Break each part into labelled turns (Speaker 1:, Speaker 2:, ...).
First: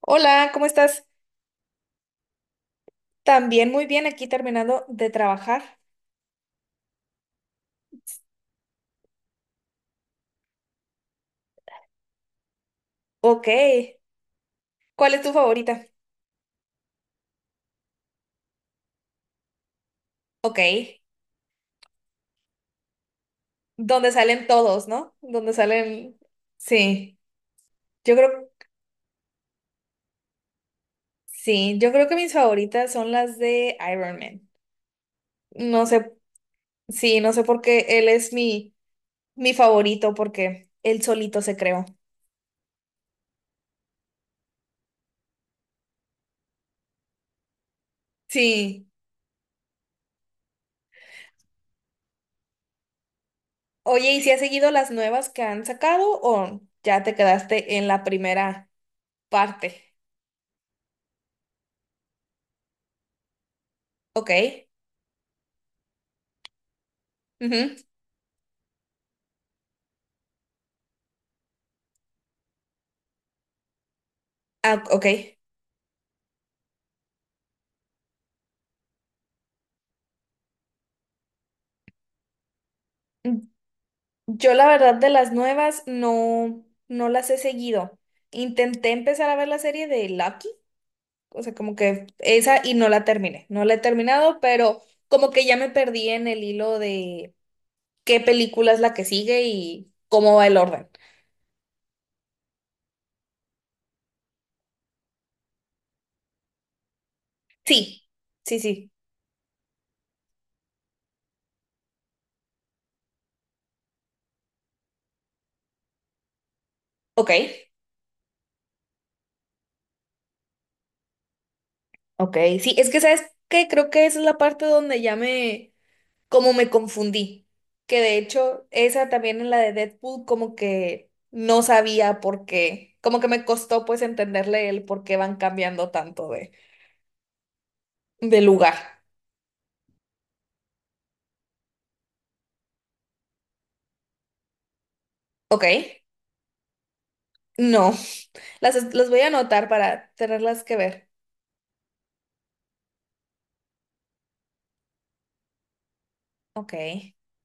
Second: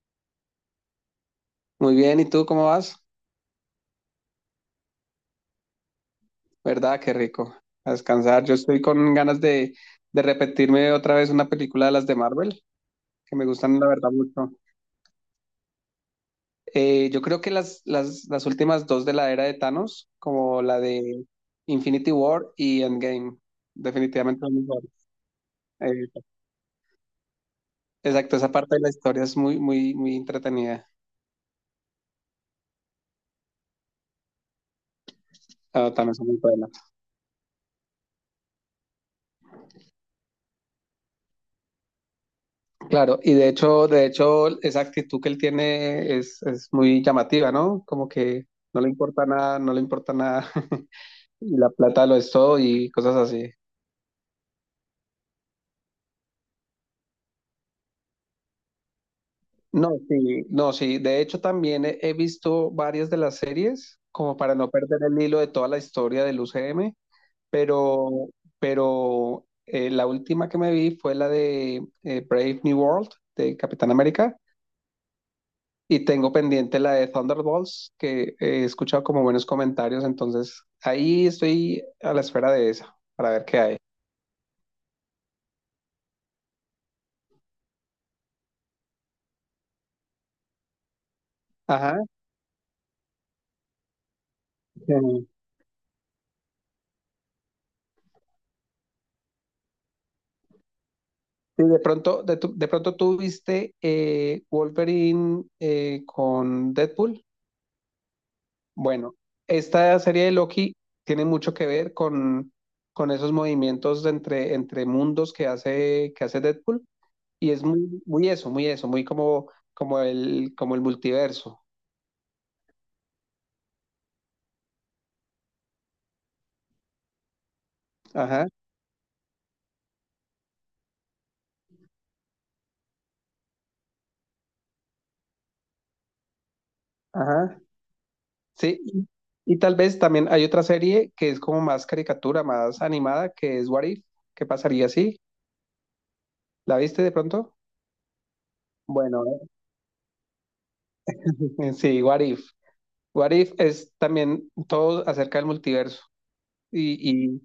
Speaker 1: Hola, ¿cómo estás?
Speaker 2: Muy bien, ¿y tú cómo vas?
Speaker 1: También muy bien, aquí terminando de trabajar.
Speaker 2: ¿Verdad? Qué rico. A descansar. Yo estoy con ganas de repetirme otra vez una película de las de Marvel, que me
Speaker 1: Ok,
Speaker 2: gustan la verdad mucho.
Speaker 1: ¿cuál es tu favorita?
Speaker 2: Yo creo que las últimas dos de la era de Thanos,
Speaker 1: Ok,
Speaker 2: como la de Infinity War y Endgame,
Speaker 1: donde
Speaker 2: definitivamente
Speaker 1: salen
Speaker 2: son mis
Speaker 1: todos,
Speaker 2: favoritas.
Speaker 1: ¿no? Donde salen...
Speaker 2: Eh,
Speaker 1: Sí, yo
Speaker 2: exacto,
Speaker 1: creo...
Speaker 2: esa parte de la historia es muy, muy, muy entretenida.
Speaker 1: Sí, yo creo que mis favoritas son las de Iron Man. No
Speaker 2: Ah,
Speaker 1: sé,
Speaker 2: también son muy buenas.
Speaker 1: sí, no sé por qué él es mi favorito, porque él solito se creó.
Speaker 2: Claro, y de hecho, esa actitud que él tiene es muy llamativa, ¿no? Como que no
Speaker 1: Sí.
Speaker 2: le importa nada, no le importa nada, y la plata lo es todo y cosas así.
Speaker 1: Oye, ¿y si has seguido las nuevas que han sacado o ya te quedaste en la primera
Speaker 2: No,
Speaker 1: parte?
Speaker 2: sí, no, sí. De hecho, también he visto varias de las series,
Speaker 1: Ok.
Speaker 2: como para no perder el hilo de toda la historia del UCM,
Speaker 1: Ujú.
Speaker 2: pero, pero la última que me vi fue la de Brave New World de Capitán América.
Speaker 1: Ah, ok.
Speaker 2: Y tengo pendiente la de Thunderbolts, que he escuchado como buenos comentarios, entonces ahí estoy a la espera de esa, para ver qué hay.
Speaker 1: Yo la verdad de las nuevas no las he seguido. Intenté empezar a ver la serie de Lucky, o sea, como
Speaker 2: Ajá.
Speaker 1: que esa y no la terminé. No la he terminado, pero
Speaker 2: Sí,
Speaker 1: como que ya me perdí en el hilo de qué película es la que sigue y cómo va el orden.
Speaker 2: sí, de pronto, de pronto tú viste Wolverine con Deadpool.
Speaker 1: Sí, sí, sí.
Speaker 2: Bueno, esta serie de Loki tiene mucho que ver con esos movimientos de entre mundos que hace Deadpool.
Speaker 1: Ok,
Speaker 2: Y es muy, muy eso, muy eso, muy como, como el multiverso.
Speaker 1: ok. Sí, es que sabes que creo que esa es la parte donde ya como me confundí. Que de
Speaker 2: Ajá,
Speaker 1: hecho, esa también en la de Deadpool, como que no sabía por qué. Como que me costó pues entenderle el por qué van cambiando tanto
Speaker 2: ajá.
Speaker 1: de lugar.
Speaker 2: Sí, y tal vez también hay otra serie que es como más caricatura, más animada, que es What If. ¿Qué pasaría si?
Speaker 1: Ok.
Speaker 2: ¿La viste de pronto?
Speaker 1: No. Las, las voy
Speaker 2: Bueno,
Speaker 1: a anotar para tenerlas que ver.
Speaker 2: sí, What If. What If es también todo acerca del multiverso
Speaker 1: Ok.
Speaker 2: y, y,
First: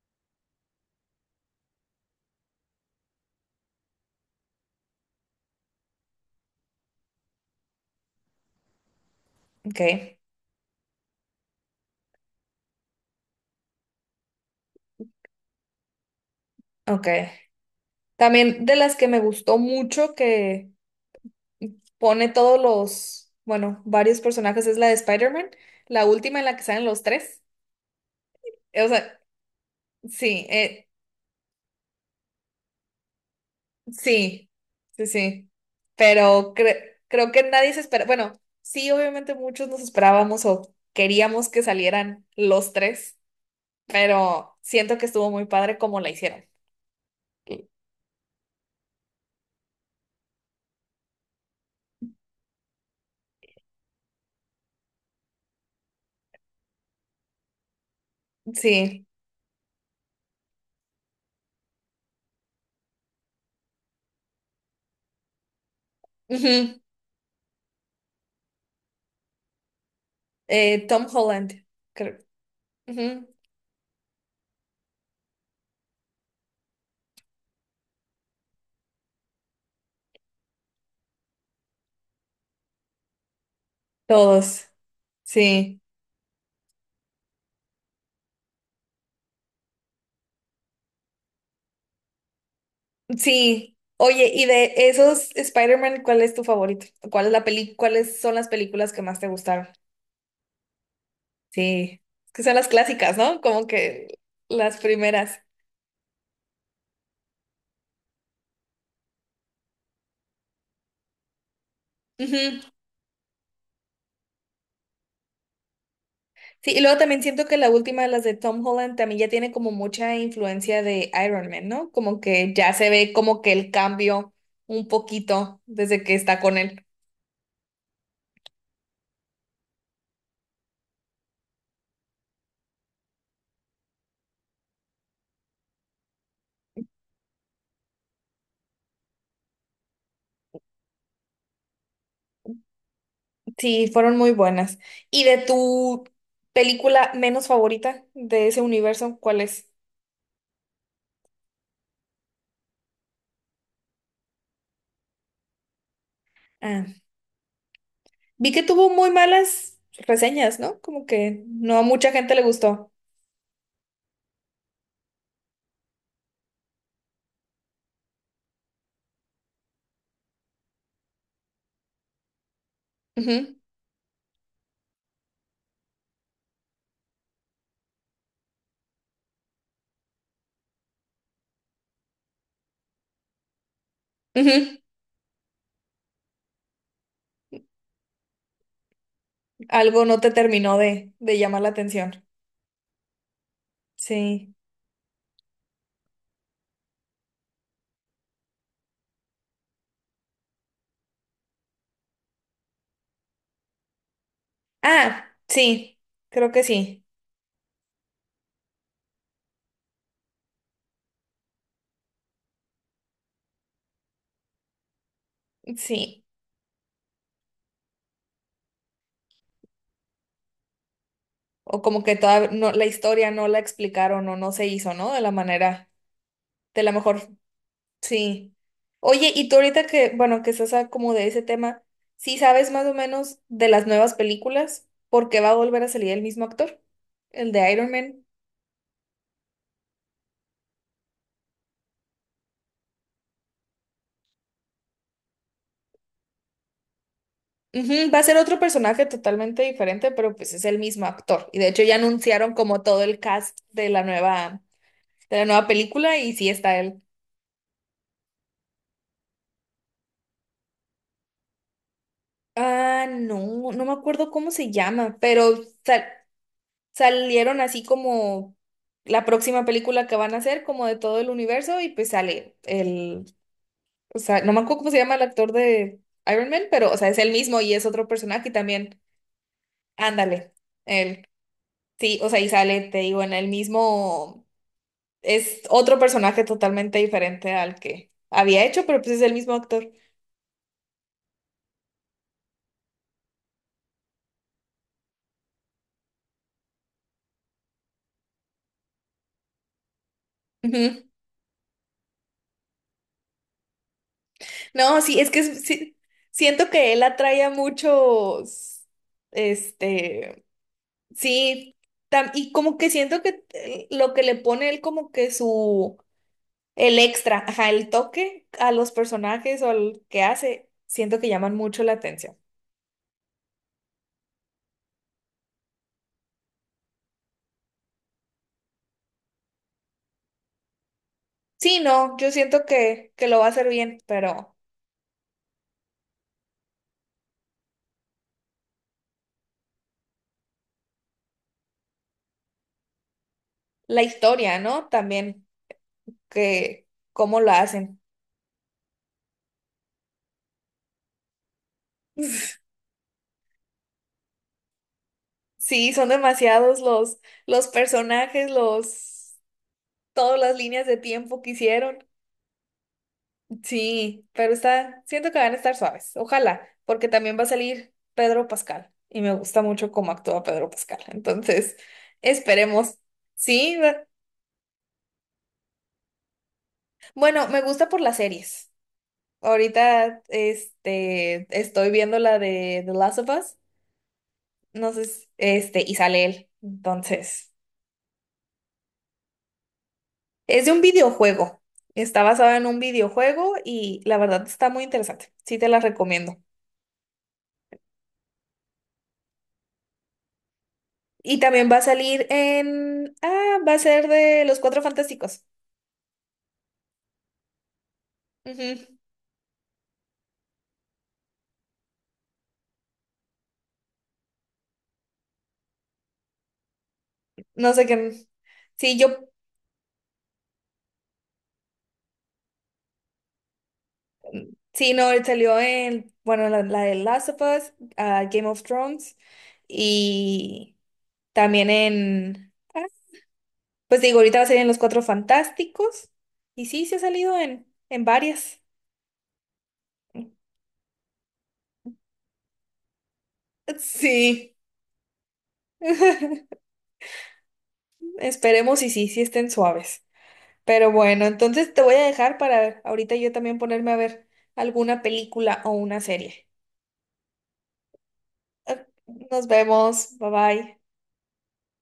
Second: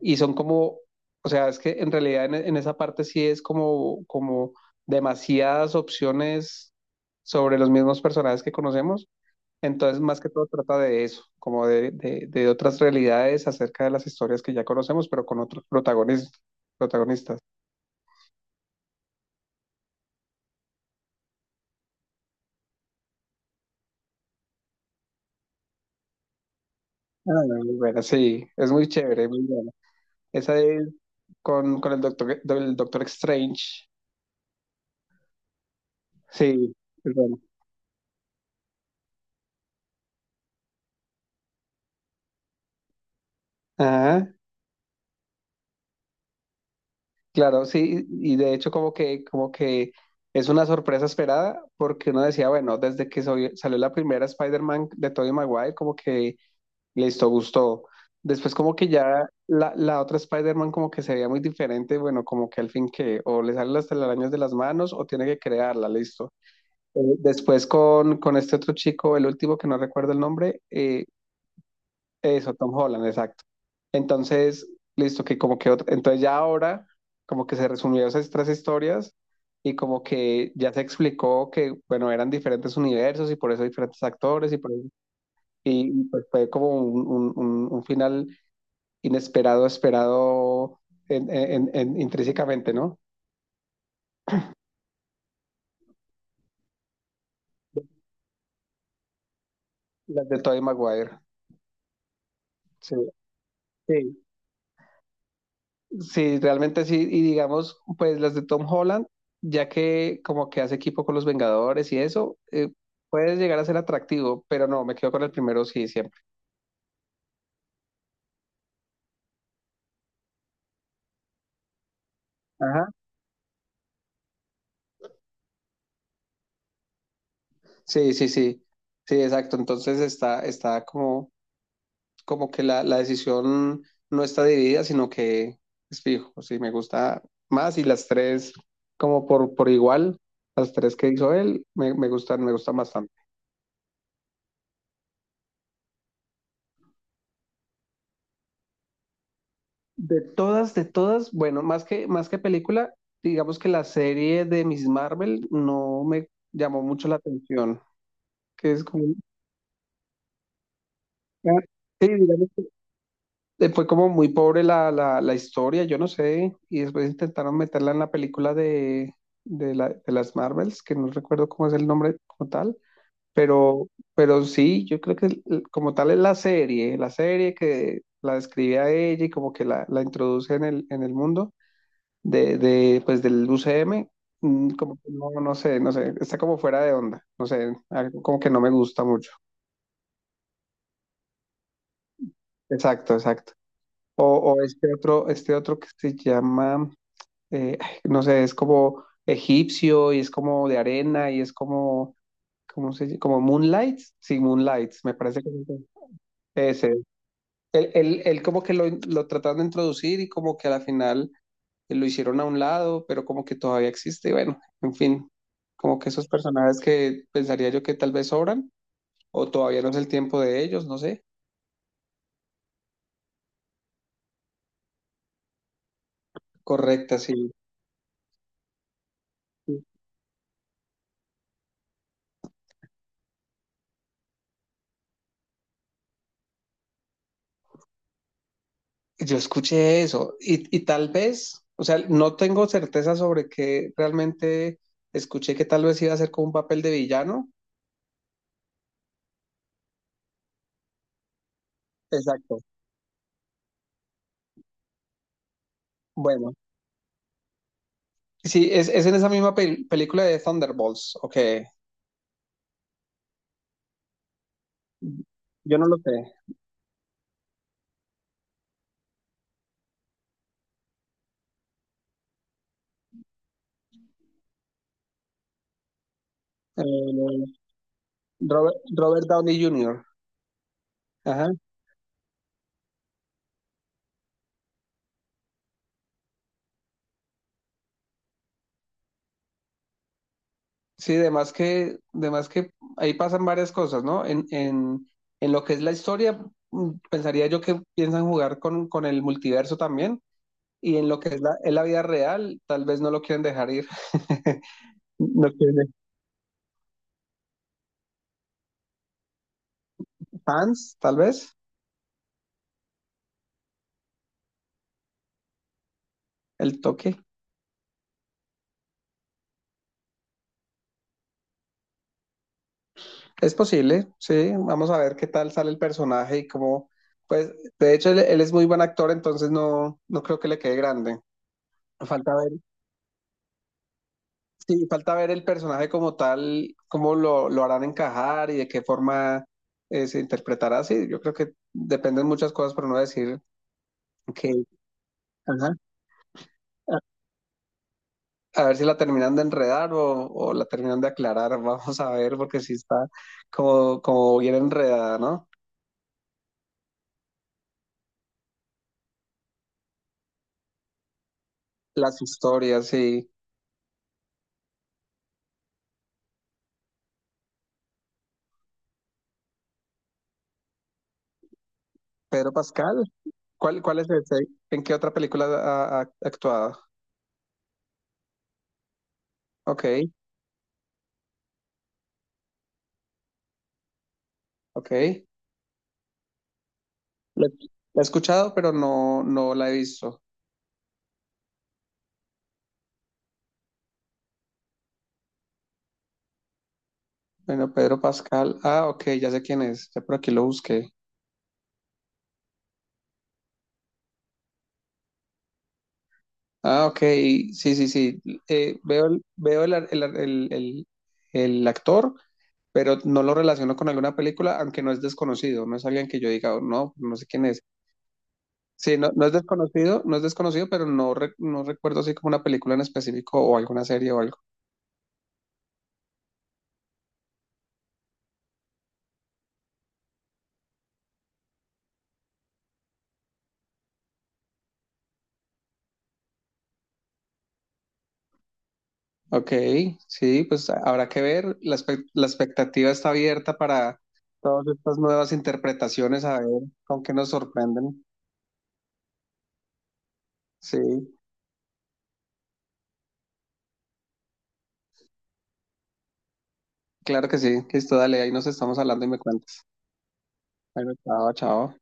Speaker 2: y son como, o sea, es que en realidad en esa parte sí es como, como demasiadas opciones sobre los mismos personajes que conocemos.
Speaker 1: Ok.
Speaker 2: Entonces, más que todo trata de eso, como de otras realidades acerca de las historias que ya conocemos, pero con otros
Speaker 1: Ok.
Speaker 2: protagonistas.
Speaker 1: También de las que me gustó mucho que pone todos los, bueno, varios personajes es la de Spider-Man, la última en la que salen los
Speaker 2: Ah,
Speaker 1: tres.
Speaker 2: muy buena, sí, es muy
Speaker 1: O sea,
Speaker 2: chévere, muy buena.
Speaker 1: sí,
Speaker 2: Esa es con el Doctor Strange.
Speaker 1: Sí, sí, sí. Pero
Speaker 2: Sí, es
Speaker 1: creo
Speaker 2: bueno.
Speaker 1: que nadie se espera. Bueno, sí, obviamente muchos nos esperábamos o queríamos que salieran los tres,
Speaker 2: Ajá,
Speaker 1: pero siento que estuvo muy padre como la hicieron.
Speaker 2: claro, sí, y de hecho como que es una sorpresa esperada, porque uno decía, bueno, desde que salió la primera Spider-Man de Tobey Maguire, como que listo, gustó. Después como que
Speaker 1: Sí.
Speaker 2: ya la otra Spider-Man como que se veía muy diferente, bueno, como que al fin que o le salen las telarañas de las manos o tiene que crearla, listo.
Speaker 1: Ujú.
Speaker 2: Después con este otro chico, el último que no recuerdo el nombre,
Speaker 1: Tom Holland, creo.
Speaker 2: eso, Tom Holland,
Speaker 1: Ujú.
Speaker 2: exacto. Entonces, listo, que como que entonces ya ahora como que se resumieron esas tres historias y como que ya se explicó que, bueno, eran diferentes universos y por eso diferentes actores y
Speaker 1: Todos.
Speaker 2: por eso,
Speaker 1: Sí.
Speaker 2: pues fue como un final inesperado, esperado intrínsecamente, ¿no?
Speaker 1: Sí. Oye, y de esos Spider-Man, ¿cuál es tu favorito? ¿Cuál es la peli, cuáles son las películas que más te gustaron?
Speaker 2: Las de Tobey Maguire.
Speaker 1: Sí. Es que son las
Speaker 2: Sí,
Speaker 1: clásicas, ¿no? Como
Speaker 2: sí.
Speaker 1: que las primeras.
Speaker 2: Sí, realmente sí. Y digamos, pues las de Tom Holland, ya que como que hace equipo con los Vengadores y eso,
Speaker 1: Ujú.
Speaker 2: puede llegar a ser atractivo, pero no, me quedo con el primero, sí, siempre.
Speaker 1: Sí, y luego también siento que la última de las de Tom Holland también ya tiene como mucha influencia de Iron Man, ¿no? Como que ya
Speaker 2: Ajá.
Speaker 1: se ve como que el cambio un poquito desde que está con él.
Speaker 2: Sí, sí, sí. Sí, exacto. Entonces está, está como como que la decisión no está dividida, sino que es fijo, sí, me gusta más y las tres como por igual, las tres que hizo él, me gustan, me gustan bastante.
Speaker 1: Sí, fueron muy buenas. ¿Y de tu película menos favorita de ese universo, cuál es?
Speaker 2: De todas, bueno, más que película, digamos que la serie de Miss Marvel no me llamó
Speaker 1: Ah,
Speaker 2: mucho la atención,
Speaker 1: vi que
Speaker 2: que es
Speaker 1: tuvo
Speaker 2: como,
Speaker 1: muy malas reseñas, ¿no? Como que no a
Speaker 2: sí,
Speaker 1: mucha gente le
Speaker 2: digamos
Speaker 1: gustó.
Speaker 2: fue como muy pobre la historia, yo no sé, y después intentaron meterla en la película de las Marvels, que no recuerdo cómo es el nombre como tal,
Speaker 1: Ujú,
Speaker 2: pero, pero sí, yo creo que como tal es la serie que la describe a ella y como que la introduce en el mundo de pues del UCM. Mm,
Speaker 1: ujú.
Speaker 2: como que no, no sé, no sé, está como fuera de onda, no sé, algo como que no me gusta mucho.
Speaker 1: Algo no te terminó de llamar la atención.
Speaker 2: Exacto, exacto.
Speaker 1: Sí.
Speaker 2: O este otro que se llama, ay, no sé, es como egipcio y es como de arena y es como, ¿cómo se llama? Como Moonlight. Sí, Moonlight, me
Speaker 1: Ah,
Speaker 2: parece que
Speaker 1: sí, creo que
Speaker 2: es ese.
Speaker 1: sí,
Speaker 2: Él, él como que lo trataron de introducir y como que a la final lo hicieron a un lado, pero como que todavía existe. Y bueno, en fin, como que
Speaker 1: sí.
Speaker 2: esos personajes que pensaría yo que tal vez sobran o todavía no es el tiempo de ellos, no sé.
Speaker 1: O como que toda no, la historia no la explicaron o no se hizo, ¿no? De la manera, de la
Speaker 2: Correcta,
Speaker 1: mejor,
Speaker 2: sí.
Speaker 1: sí. Oye, y tú
Speaker 2: Sí.
Speaker 1: ahorita que, bueno, que estás como de ese tema, ¿sí sabes más o menos de las nuevas películas? ¿Por qué va a volver a salir el mismo actor? El de Iron Man.
Speaker 2: Yo escuché eso y tal vez, o sea, no tengo certeza sobre que realmente escuché que tal vez iba a ser como un papel de villano.
Speaker 1: Ujú, va a ser otro personaje totalmente diferente, pero pues es el mismo actor. Y de hecho ya anunciaron
Speaker 2: Exacto.
Speaker 1: como todo el cast de la nueva película y sí
Speaker 2: Bueno,
Speaker 1: está él.
Speaker 2: sí, es en esa misma película de Thunderbolts, ok.
Speaker 1: Ah, no, no me acuerdo cómo se llama, pero
Speaker 2: Yo no lo sé.
Speaker 1: salieron así como la próxima película que van a hacer, como de todo el universo, y pues sale el, o sea, no me acuerdo cómo se llama el actor de Iron Man, pero, o sea, es el
Speaker 2: Eh,
Speaker 1: mismo y es otro personaje y
Speaker 2: Robert,
Speaker 1: también.
Speaker 2: Robert Downey Jr.
Speaker 1: Ándale, él.
Speaker 2: Ajá.
Speaker 1: Sí, o sea, y sale, te digo, en el mismo, es otro personaje totalmente diferente al que había hecho, pero pues es el mismo actor.
Speaker 2: Sí, además que, de más que ahí pasan varias cosas, ¿no? En lo que es la historia, mm, pensaría yo que piensan jugar con el multiverso también. Y en lo que es en la vida real, tal vez no lo quieren dejar ir.
Speaker 1: No, sí, es que
Speaker 2: No quieren
Speaker 1: sí, siento que él atrae a muchos, este,
Speaker 2: fans, tal vez,
Speaker 1: sí, y como que siento que lo que le pone él como que
Speaker 2: el
Speaker 1: el
Speaker 2: toque.
Speaker 1: extra, ajá, el toque a los personajes o al que hace, siento que llaman mucho la atención.
Speaker 2: Es posible, sí. Vamos a ver qué tal sale el personaje y cómo. Pues, de hecho, él es muy buen actor, entonces no, no creo que le quede grande.
Speaker 1: Sí, no, yo
Speaker 2: Falta ver,
Speaker 1: siento que lo va a hacer bien, pero
Speaker 2: sí, falta ver el personaje como tal, cómo lo harán encajar y de qué forma se interpretará. Sí, yo creo que dependen muchas cosas, pero no decir
Speaker 1: la historia,
Speaker 2: que.
Speaker 1: ¿no? También,
Speaker 2: Ajá,
Speaker 1: que cómo lo hacen.
Speaker 2: a ver si la terminan de enredar o la terminan de aclarar. Vamos a ver, porque sí está como, como bien enredada, ¿no?
Speaker 1: Sí, son demasiados los personajes, los... todas las líneas de tiempo que hicieron.
Speaker 2: Las historias, sí.
Speaker 1: Sí, pero está, siento que van a estar suaves. Ojalá, porque también va a salir Pedro Pascal y me gusta mucho cómo actúa Pedro Pascal. Entonces,
Speaker 2: Pedro
Speaker 1: esperemos.
Speaker 2: Pascal,
Speaker 1: Sí,
Speaker 2: ¿cuál es ese? ¿En qué otra película ha actuado?
Speaker 1: bueno, me gusta por las series.
Speaker 2: Ok,
Speaker 1: Ahorita, este, estoy viendo la de The Last of Us. No sé,
Speaker 2: ok.
Speaker 1: este, y sale él.
Speaker 2: La,
Speaker 1: Entonces,
Speaker 2: la he escuchado, pero no, no la he visto.
Speaker 1: es de un videojuego. Está basada en un videojuego y la verdad está muy interesante. Sí, te la recomiendo.
Speaker 2: Bueno, Pedro Pascal. Ah, ok, ya sé quién es. Ya por aquí lo busqué.
Speaker 1: Y también va a salir en... Ah, va a ser de Los Cuatro Fantásticos.
Speaker 2: Ah, ok. Sí, sí, sí.
Speaker 1: Ujú.
Speaker 2: Veo el, veo el actor, pero no lo relaciono con alguna película, aunque no es desconocido, no es alguien que yo diga, "Oh, no, no sé quién es".
Speaker 1: No sé qué...
Speaker 2: Sí,
Speaker 1: Sí, yo...
Speaker 2: no, no es desconocido, no es desconocido, pero no, no recuerdo así como una película en específico o alguna serie o algo.
Speaker 1: Sí, no, él salió en... Bueno, la de Last of Us, ah, Game of Thrones y también en... ah, pues digo, ahorita va a salir en Los Cuatro Fantásticos. Y sí, se ha salido en varias.
Speaker 2: Ok, sí, pues habrá que ver, la, la expectativa está abierta para
Speaker 1: Sí.
Speaker 2: todas estas nuevas interpretaciones, a ver con qué nos sorprenden.
Speaker 1: Esperemos y sí, sí estén suaves. Pero
Speaker 2: Sí,
Speaker 1: bueno, entonces te voy a dejar para ahorita yo también ponerme a ver alguna película o una serie.
Speaker 2: claro que sí, listo, dale, ahí nos estamos
Speaker 1: Ok,
Speaker 2: hablando y me
Speaker 1: nos
Speaker 2: cuentas.
Speaker 1: vemos. Bye bye.
Speaker 2: Bueno, chao, chao.